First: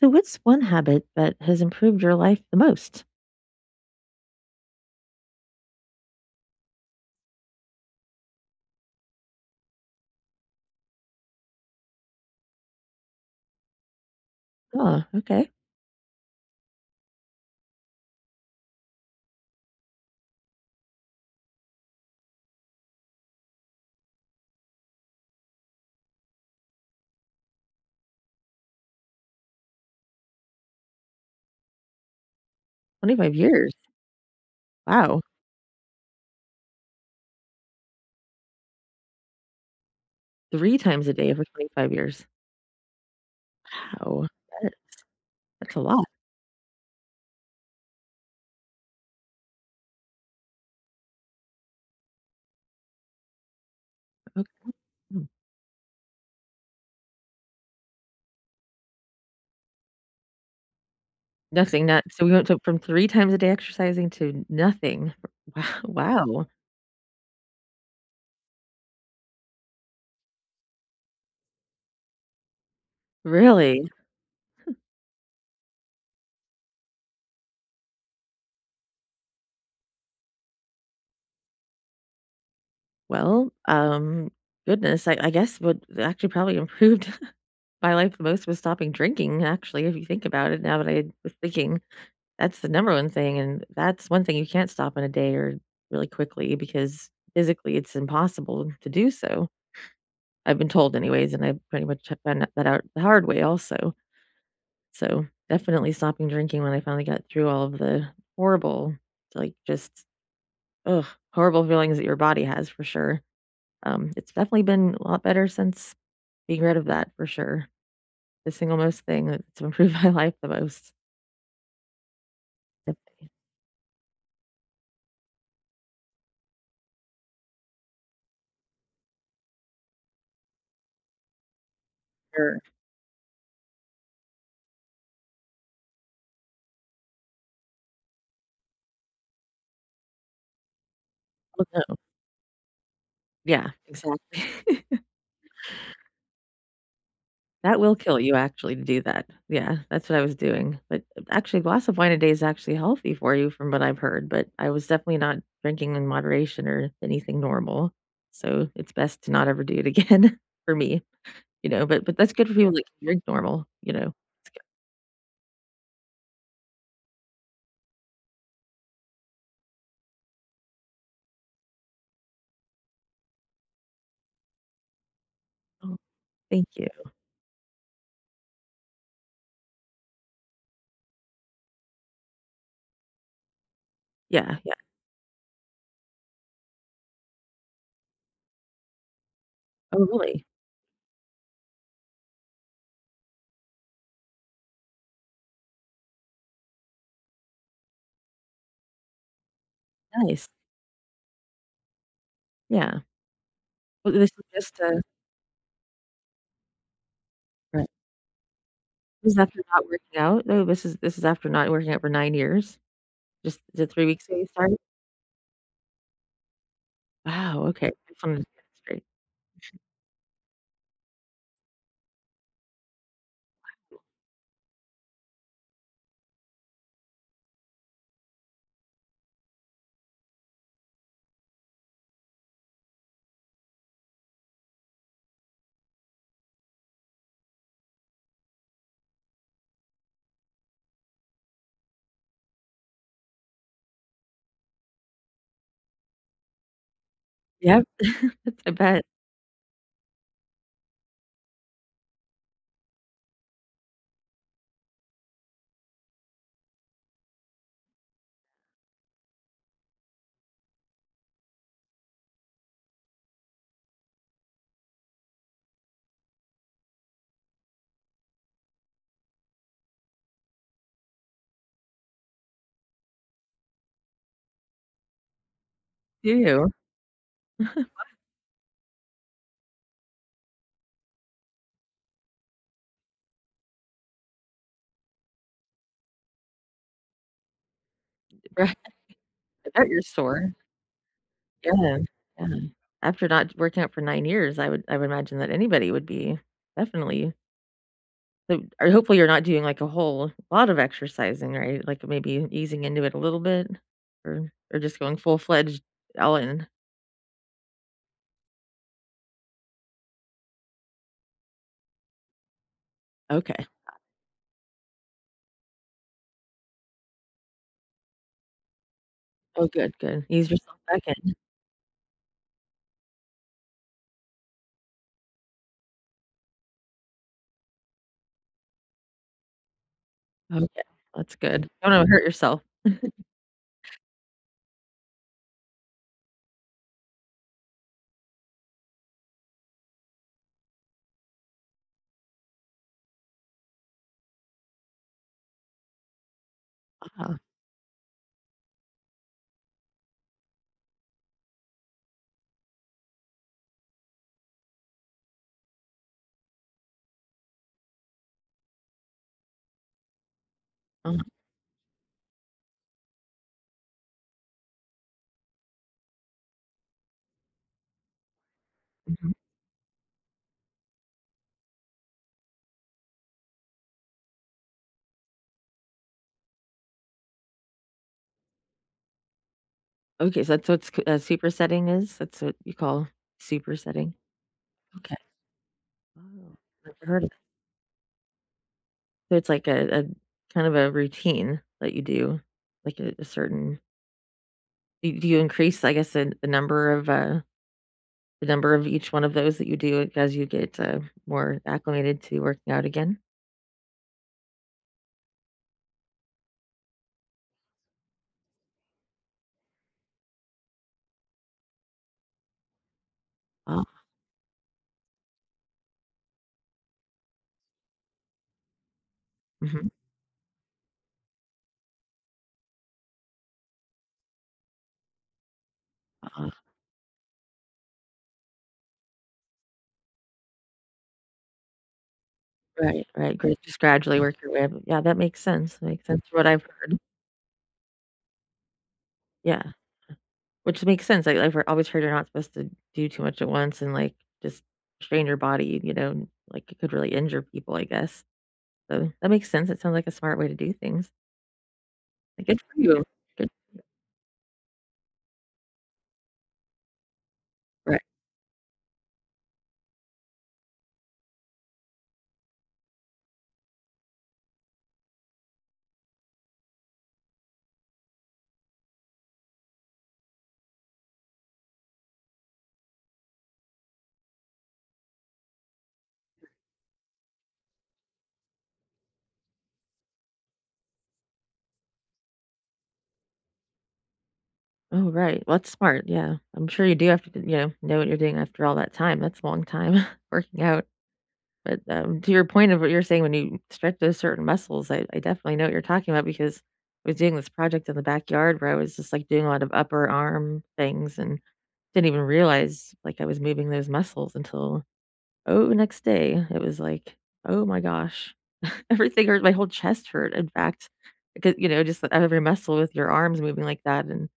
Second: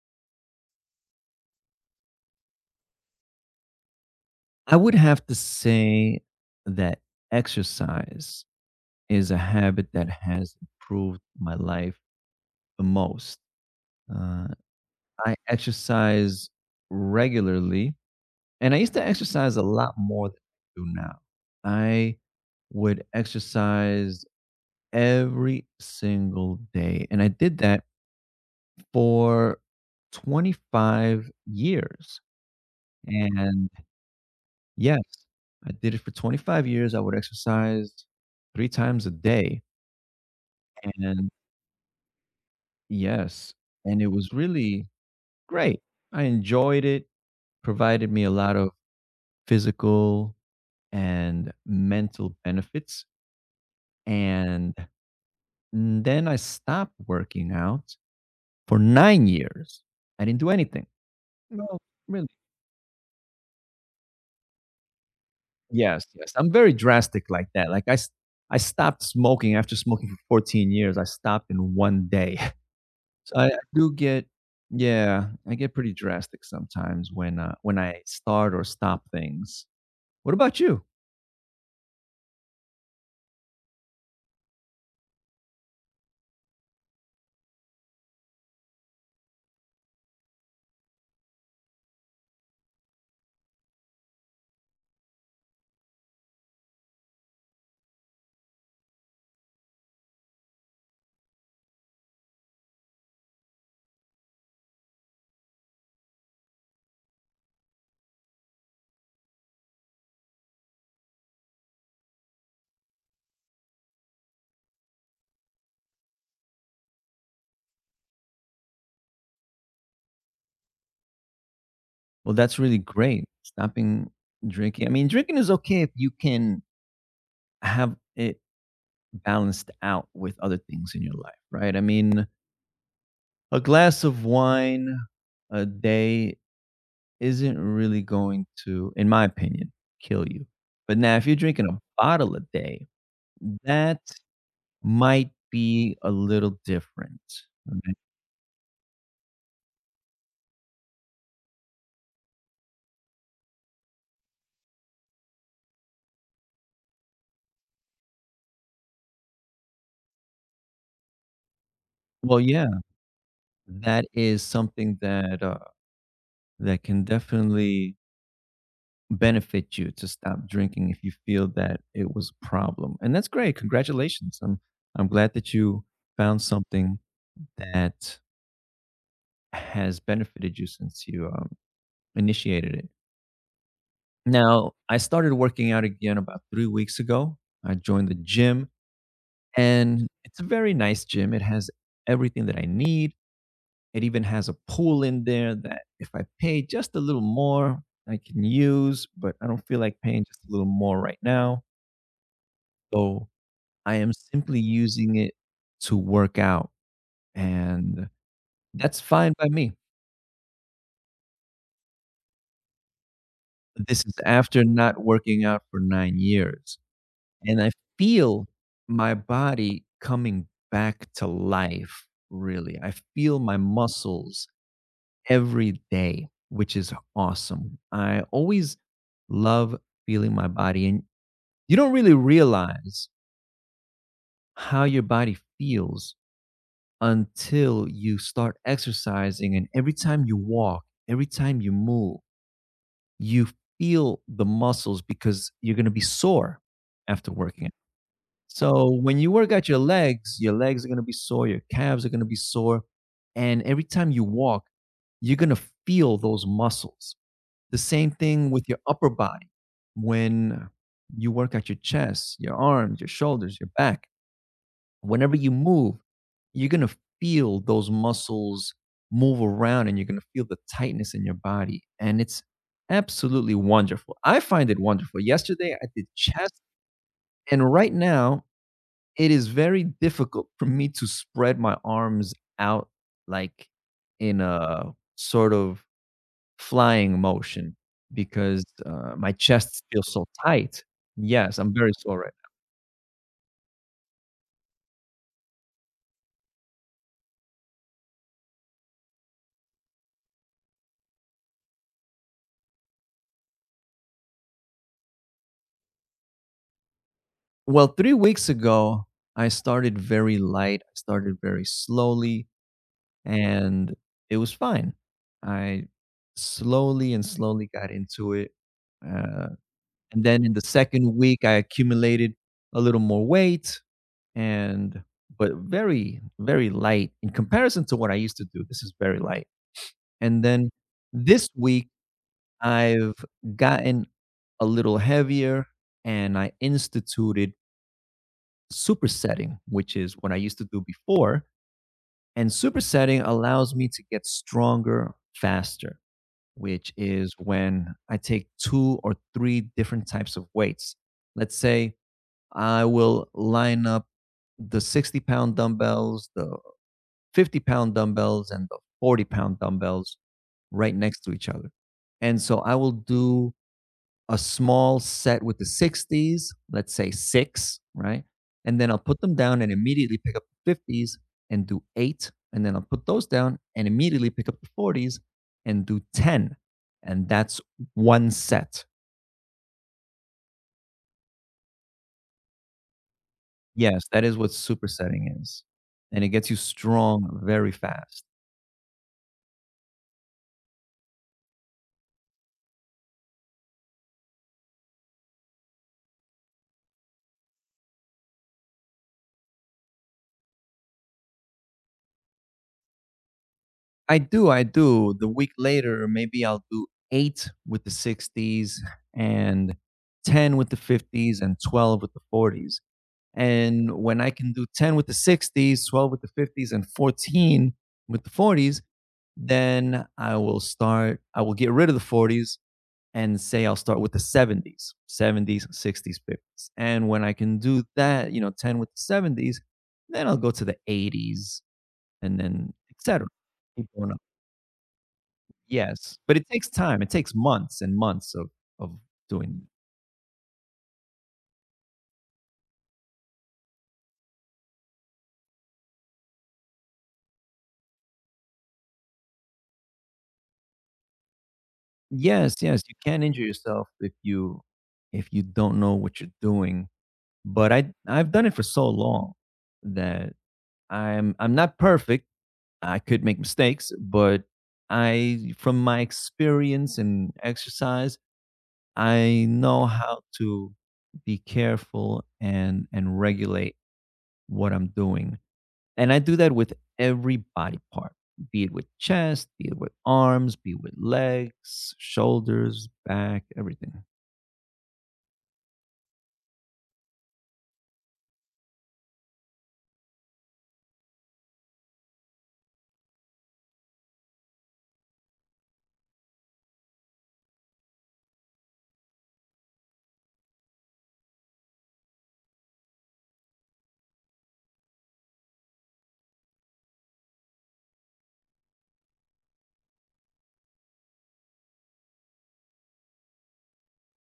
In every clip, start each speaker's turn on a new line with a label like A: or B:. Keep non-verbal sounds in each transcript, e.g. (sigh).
A: So what's one habit that has improved your life the most?
B: I would have to say that exercise is a habit that has improved my life the most. Uh,
A: Oh,
B: I
A: okay.
B: exercise regularly, and I used to exercise a lot more than I do now. I would exercise every single day, and I did that for 25 years.
A: 25
B: And
A: years.
B: yes,
A: Wow.
B: I did it for 25 years. I would exercise 3 times a day,
A: 3 times a
B: and
A: day for 25 years.
B: yes, and it
A: Wow.
B: was
A: That
B: really
A: that's a
B: great.
A: lot.
B: I enjoyed it, provided me a lot of physical and mental benefits,
A: Okay.
B: and
A: Mm.
B: then I stopped working out for 9 years. I didn't do anything. No,
A: Nothing, not so
B: really.
A: we went to from 3 times a day exercising to nothing. (laughs)
B: Yes,
A: Wow,
B: yes.
A: wow.
B: I'm very drastic like that. Like, I stopped smoking after smoking for 14 years. I stopped in 1 day. So I
A: Really?
B: do get, yeah, I get pretty drastic sometimes when I start or stop things. What about you?
A: Well, goodness, I guess what actually probably improved (laughs) my life the most was stopping drinking, actually, if you think about it now that I was thinking. That's the number one thing, and that's one thing you can't stop in a day or really quickly because physically it's impossible to do so. I've been told anyways, and I pretty much have found that out the hard way also. So definitely stopping drinking when I finally got through all of the horrible, like just ugh, horrible feelings that your body has for sure. It's definitely been a lot better since being rid of that for sure. The single most thing that's improved (laughs) my life the most.
B: Well, that's really
A: For
B: great, stopping drinking. I mean, drinking is okay if you can have it balanced out with other things in your life, right? I mean,
A: sure.
B: a glass of wine a day isn't really going to, in my opinion, kill you. But now if you're
A: Oh,
B: drinking a
A: no.
B: bottle a day,
A: Yeah,
B: that
A: exactly. (laughs)
B: might be a little different.
A: That
B: Okay.
A: will kill you actually to do that. Yeah, that's what I was doing, but actually, a glass of wine a day is actually healthy for you from what I've heard, but I was definitely not drinking in moderation or anything normal, so it's best to not ever do it again (laughs) for me, but that's
B: Well,
A: good for
B: yeah,
A: people that can drink normal, you
B: that
A: know.
B: is
A: It's
B: something that, that can definitely benefit you to stop drinking if you feel that it was a problem, and that's great. Congratulations. I'm glad that you
A: good. Oh,
B: found
A: thank you.
B: something that has benefited you since you initiated it?
A: Yeah,
B: Now,
A: yeah.
B: I started working out again about 3 weeks ago. I joined the gym,
A: Oh,
B: and it's a
A: really?
B: very nice gym. It has everything that I need. It even has a pool in there that if I pay just a little more, I can use, but I don't feel like paying just
A: Nice.
B: a little more right now.
A: Yeah.
B: So I am
A: Well, this is
B: simply
A: just, uh.
B: using it to work out.
A: Right.
B: And that's
A: This
B: fine
A: is
B: by
A: after
B: me.
A: not working out? No, this is after not working out for 9 years? Just is it
B: This
A: 3
B: is
A: weeks ago you
B: after
A: started?
B: not working out for 9 years, and
A: Wow,
B: I
A: okay. I just wanted to
B: feel
A: get it straight.
B: my body coming back to life, really. I feel my muscles every day, which is awesome. I always love feeling my body, and you don't really realize how your body feels until you start exercising, and every time you walk, every time you move you feel the muscles because you're going to be sore after working out.
A: Yep. (laughs) I
B: So
A: bet
B: when you work out your legs are going to be sore, your calves are going to be sore. And every time you walk, you're going to feel those muscles. The same thing with your upper body. When you work out your chest, your arms, your shoulders, your back, whenever you move, you're gonna feel those muscles move around and you're gonna feel the tightness in your body. And it's absolutely wonderful. I find it wonderful. Yesterday, I did chest,
A: too.
B: and right now, it is very difficult for me to spread my arms out like in a sort of flying motion because
A: Right.
B: my
A: I
B: chest
A: bet you're
B: feels so
A: sore.
B: tight. Yes, I'm very
A: Yeah,
B: sore right.
A: yeah. After not working out for 9 years, I would imagine that anybody would be definitely so, or hopefully you're not doing, like, a whole lot of exercising, right? Like, maybe easing into it a little bit or just going full-fledged all in.
B: Well, 3 weeks ago, I started very light, I started very slowly,
A: Okay.
B: and it was fine. I slowly and slowly got into it, uh,
A: Oh, good,
B: and
A: good.
B: then
A: Ease
B: in the
A: yourself back
B: 2nd
A: in.
B: week, I accumulated a little more weight and but very, very light in comparison to what I used to do, this is very light, and then
A: Okay. That's
B: this
A: good.
B: week,
A: Don't wanna hurt yourself.
B: I've gotten a little heavier, and I instituted supersetting, which is what I used to do before. And supersetting allows me to get stronger faster, which is
A: Uh-huh.
B: when I take two or three different types of weights. Let's say I will line up the 60 pound dumbbells, the 50 pound dumbbells, and the 40 pound dumbbells right
A: Uh-huh.
B: next to each other. And so I will do a small set with the 60s, let's say six, right? And then I'll put
A: Mhm.
B: them down and immediately pick up the 50s and do eight. And then I'll put those down and immediately pick up the 40s and do 10. And that's one set.
A: Okay, so that's what s supersetting is? That's what you call
B: Yes,
A: supersetting?
B: that is what
A: Okay.
B: supersetting is. And it gets
A: Oh,
B: you
A: I've heard.
B: strong very fast.
A: So it's like a kind of a routine that you do, like a certain do you increase, I guess, the number of, the number of each one of those that you do as you get, more acclimated to working out again?
B: I do, I do. The week later, maybe I'll do eight with the 60s and 10 with the 50s and 12 with the 40s.
A: Oh,
B: And when I can do 10 with the 60s, 12 with the 50s, and 14 with the 40s,
A: mhm.
B: then I will get rid of the 40s and say I'll start with the 70s, 70s, 60s,
A: Uh,
B: 50s. And when I can do that, you know, 10 with the 70s, then I'll go to the 80s and then et
A: right,
B: cetera.
A: right, great, just
B: Keep going up.
A: gradually work your way up. Yeah, that makes
B: Yes.
A: sense
B: But
A: from
B: it
A: what I've
B: takes
A: heard.
B: time. It takes months and months of doing. That.
A: Yeah, which makes sense, I I've hear always heard you're not supposed to do too much at once and, like, just strain your body, you know, like, it could really injure people, I guess. So, that makes sense, it sounds like a smart way to do things. Like,
B: Yes.
A: good for.
B: Yes.
A: Yeah,
B: You
A: you.
B: can injure
A: Good,
B: yourself if you don't know what you're doing. But I
A: right.
B: I've done it for so long that I'm not perfect. I could make mistakes, but I from my experience and exercise, I know how to be careful and regulate what I'm doing. And I do that with every body part, be it with chest, be it with arms, be it with legs, shoulders, back, everything.
A: Oh, right, well, that's smart, yeah. I'm sure you do have to you know what you're doing after all that time, that's a long time (laughs) working out, but, to your point of what you're saying when you stretch those certain muscles, I definitely know what you're talking about because I was doing this project in the backyard where I was just, like, doing a lot of upper arm things and didn't even realize, like, I was moving those muscles until, oh, next day, it was like, "Oh my gosh, everything hurt, my whole chest hurt," in fact, because, you know, just every muscle with your arms moving like that, and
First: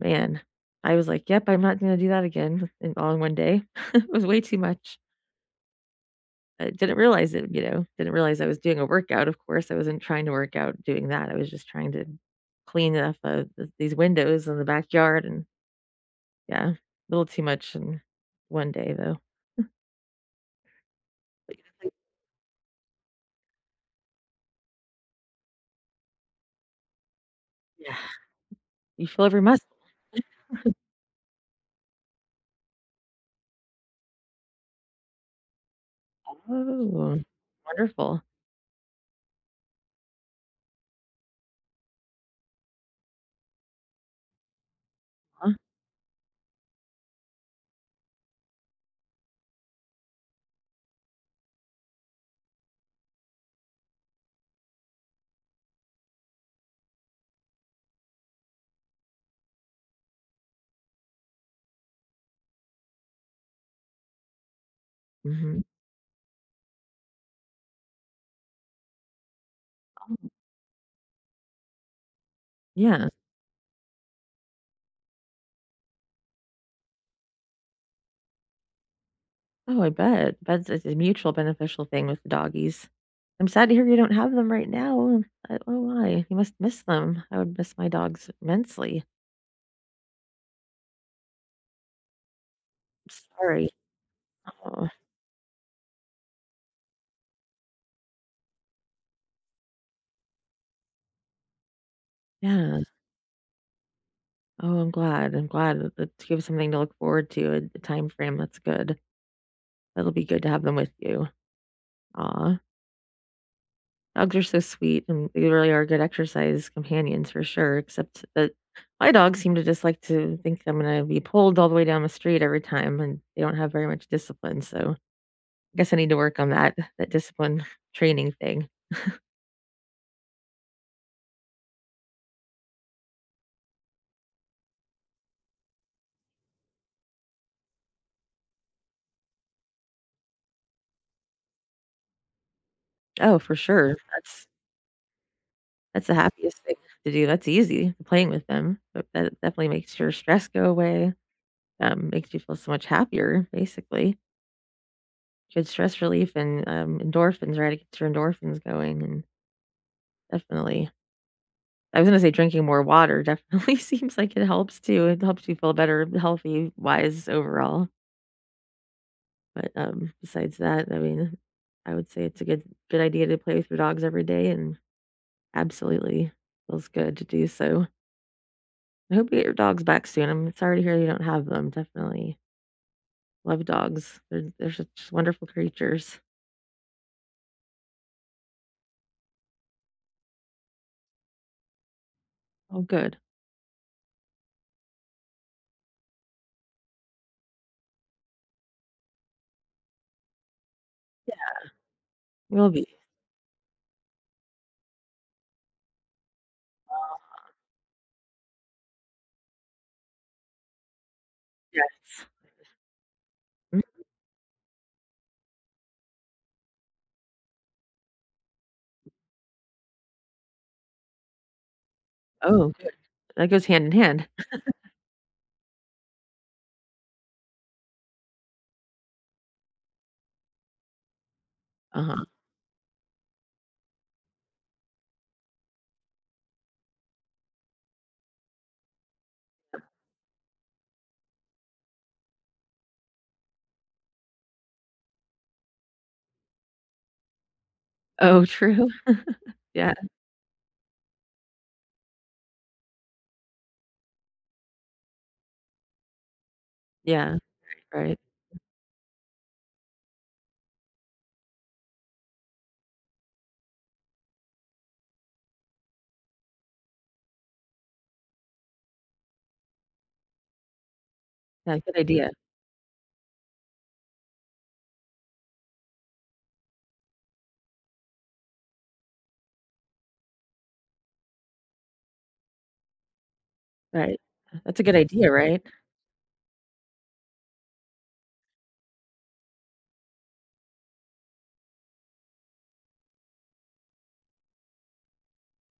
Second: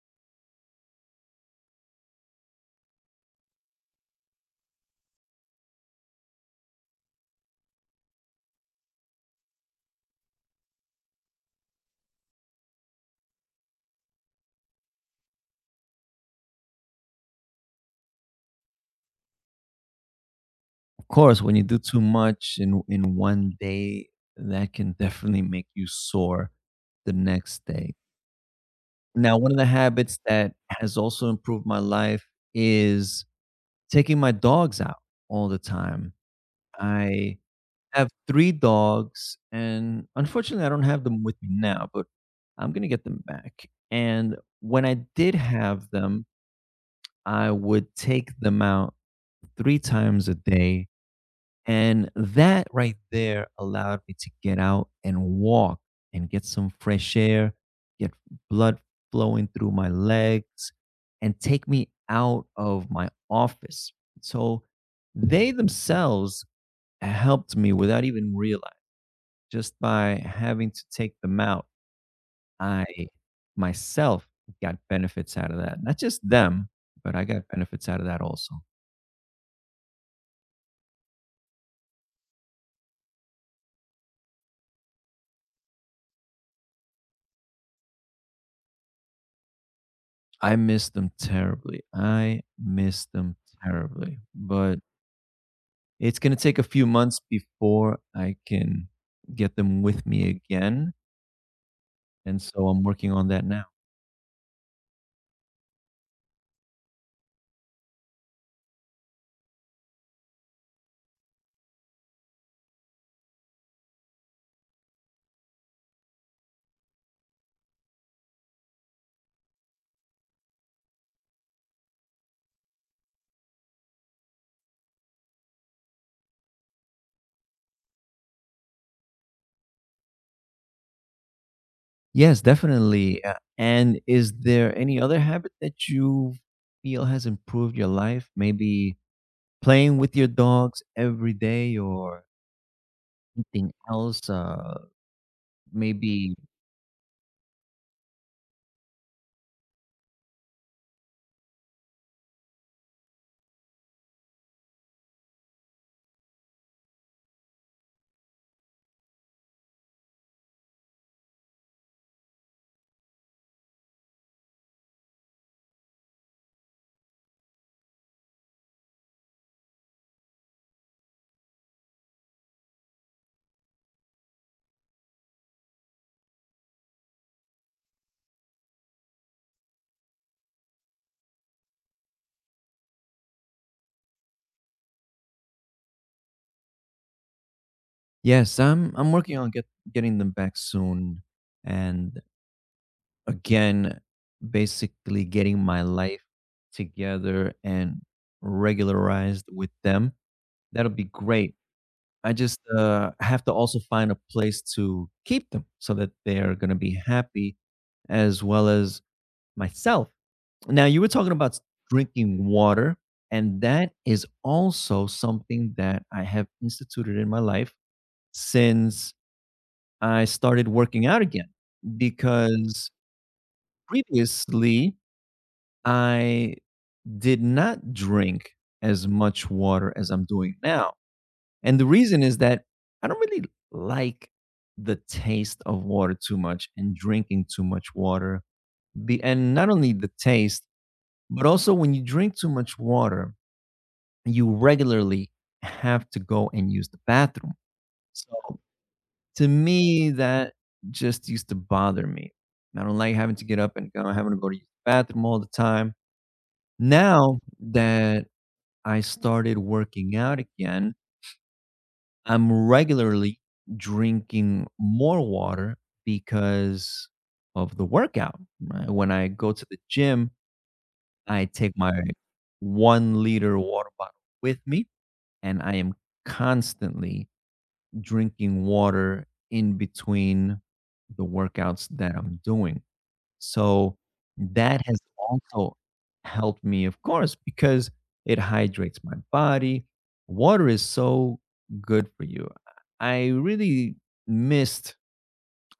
A: man, I was like, "Yep, I'm not gonna do that again," in all in one day. (laughs) It was way too much. I didn't realize it, you know, didn't realize I was doing a workout, of course, I wasn't trying to work out doing that, I was just trying to clean up of th these windows in the backyard and yeah, a little too much in one day, though.
B: Course, when
A: But
B: you
A: you
B: do
A: think,
B: too much in 1 day, that can definitely make you sore the next day.
A: yeah, you feel
B: Now,
A: every
B: one of the
A: muscle.
B: habits that has also improved my life is taking my dogs out all the time.
A: Oh,
B: I have
A: wonderful.
B: three dogs, and unfortunately, I don't have them with me now, but I'm gonna get them back. And when I did
A: Huh?
B: have them, I would take them out 3 times a day. And that right there allowed me to get out and walk and get some fresh air, get blood flowing through my legs, and take me out of my office. So they
A: Mhm.
B: themselves helped me without even realizing, just by having to take them out. I
A: Yeah.
B: myself got benefits out of that. Not just them, but I got benefits out of that also.
A: Oh, I bet. That's It's a mutual beneficial thing with the doggies. I'm sad to hear you don't have them right now. I do why. You must miss them. I would miss my dogs immensely.
B: I miss them terribly. I miss
A: I'm
B: them
A: sorry.
B: terribly, but
A: Oh,
B: it's gonna take a few months before I can get them with me again, and so I'm
A: yeah.
B: working on that now.
A: Oh, I'm glad. That you have something to look forward to, a time frame. That's good. That'll be good to have them with you. Aw. Dogs are so sweet and they really are good exercise companions for sure, except that my dogs seem to just like to think I'm going to be pulled all the way down the street every time and they don't have very much discipline. So guess I need to work on that discipline training thing.
B: Yes, definitely, and is there any other habit that you feel has improved your life? Maybe playing with your dogs every day or
A: Oh, for
B: something
A: sure.
B: else,
A: That's the
B: maybe.
A: happiest thing to do. That's easy, playing with them, but that definitely makes your stress go away, makes you feel so much happier, basically. Good stress relief and, endorphins, right? It gets your endorphins going and definitely I was gonna say drinking more water definitely (laughs) seems like it helps too. It helps you feel better, healthy, wise overall. But, besides that, I mean, I would say it's a good idea to play with your dogs every day and absolutely. Feels good to do so. I hope you get your dogs back soon. I'm sorry to hear you don't have them, definitely. Love dogs. They're such wonderful creatures.
B: Yes, I'm working on getting them back soon, and
A: Oh, good.
B: again, basically getting my life together and regularized with them. That'll be
A: Yeah.
B: great. I just
A: You'll be.
B: have to also find a place to keep them so that they are going to be happy as well as myself. Now, you were talking about
A: Yes.
B: drinking water, and
A: Mm,
B: that is also something that I have instituted in my life since I started working out again
A: oh, good.
B: because
A: That goes hand in hand.
B: previously I did not drink as much water as I'm doing now. And the reason
A: Uh-huh.
B: is that I don't really like the taste of water too much and drinking too much water. The, and not only the taste, but also when you drink too much water, you regularly have to go and use the bathroom. So
A: Oh, (laughs) true.
B: to
A: Yeah,
B: me, that just used to bother me. I don't like having to get up and go, having to go to the bathroom all the time.
A: yeah,
B: Now
A: right.
B: that I started working out again, I'm regularly drinking more water because of the workout. Right? When I go to the gym, I take
A: Yeah,
B: my
A: good idea.
B: 1 liter water bottle with me, and I am constantly drinking water in between the workouts that I'm doing. So
A: Right. That's
B: that
A: a good
B: has
A: idea, right?
B: also helped me, of course, because it hydrates my body. Water is so good for you. I really missed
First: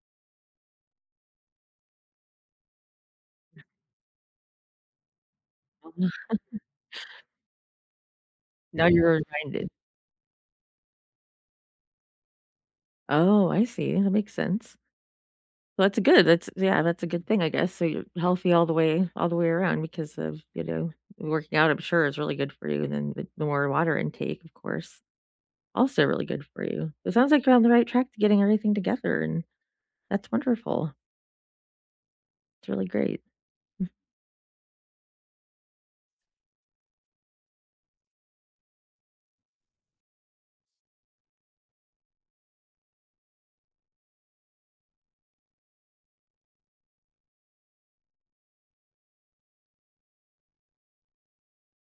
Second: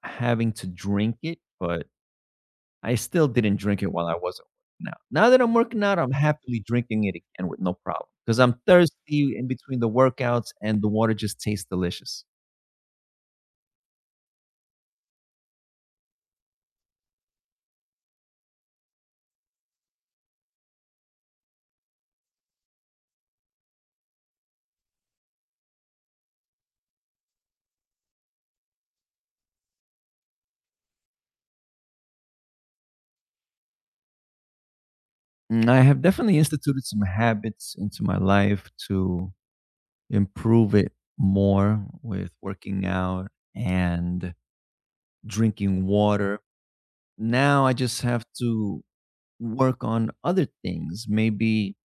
B: having to drink it, but I still didn't drink it while I wasn't working out. Now that I'm working out,
A: Mhm.
B: I'm happily drinking it again with no problem because I'm
A: Now you're
B: thirsty in
A: reminded.
B: between the workouts and the water just tastes delicious.
A: Oh, I see. That makes sense. Well, that's good. That's yeah, that's a good thing, I guess. So you're healthy all the way around because of, you know, working out, I'm sure is really good for you. And then the more water intake, of course, also really good for you. It sounds like you're on the right track to getting everything together and that's wonderful. It's really great.
B: Mm, I have definitely instituted some habits into my life to improve it more with working out and drinking water. Now I just have to work on other things, maybe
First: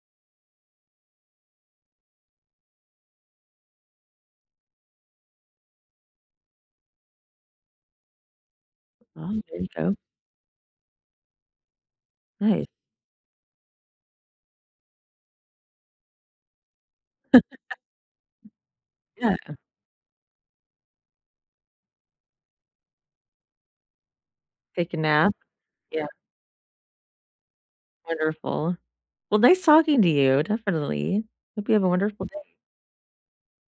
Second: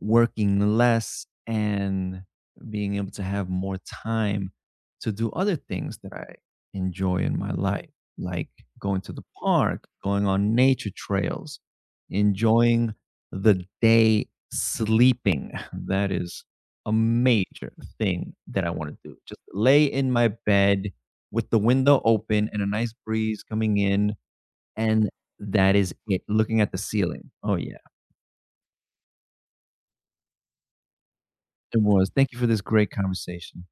B: working less and being able to have more time to do other things that I enjoy in my life, like going to the
A: Oh, there you
B: park,
A: go.
B: going on nature trails,
A: Nice.
B: enjoying the day sleeping. (laughs) That is a major thing that I want to do.
A: Yeah.
B: Just lay in my bed with the window open and a nice breeze coming in.
A: Take a
B: And
A: nap.
B: that is
A: Yeah.
B: it. Looking at the ceiling. Oh, yeah,
A: Wonderful. Well, nice talking to you. Definitely. Hope you
B: it
A: have a
B: was.
A: wonderful
B: Thank you for
A: day.
B: this great conversation.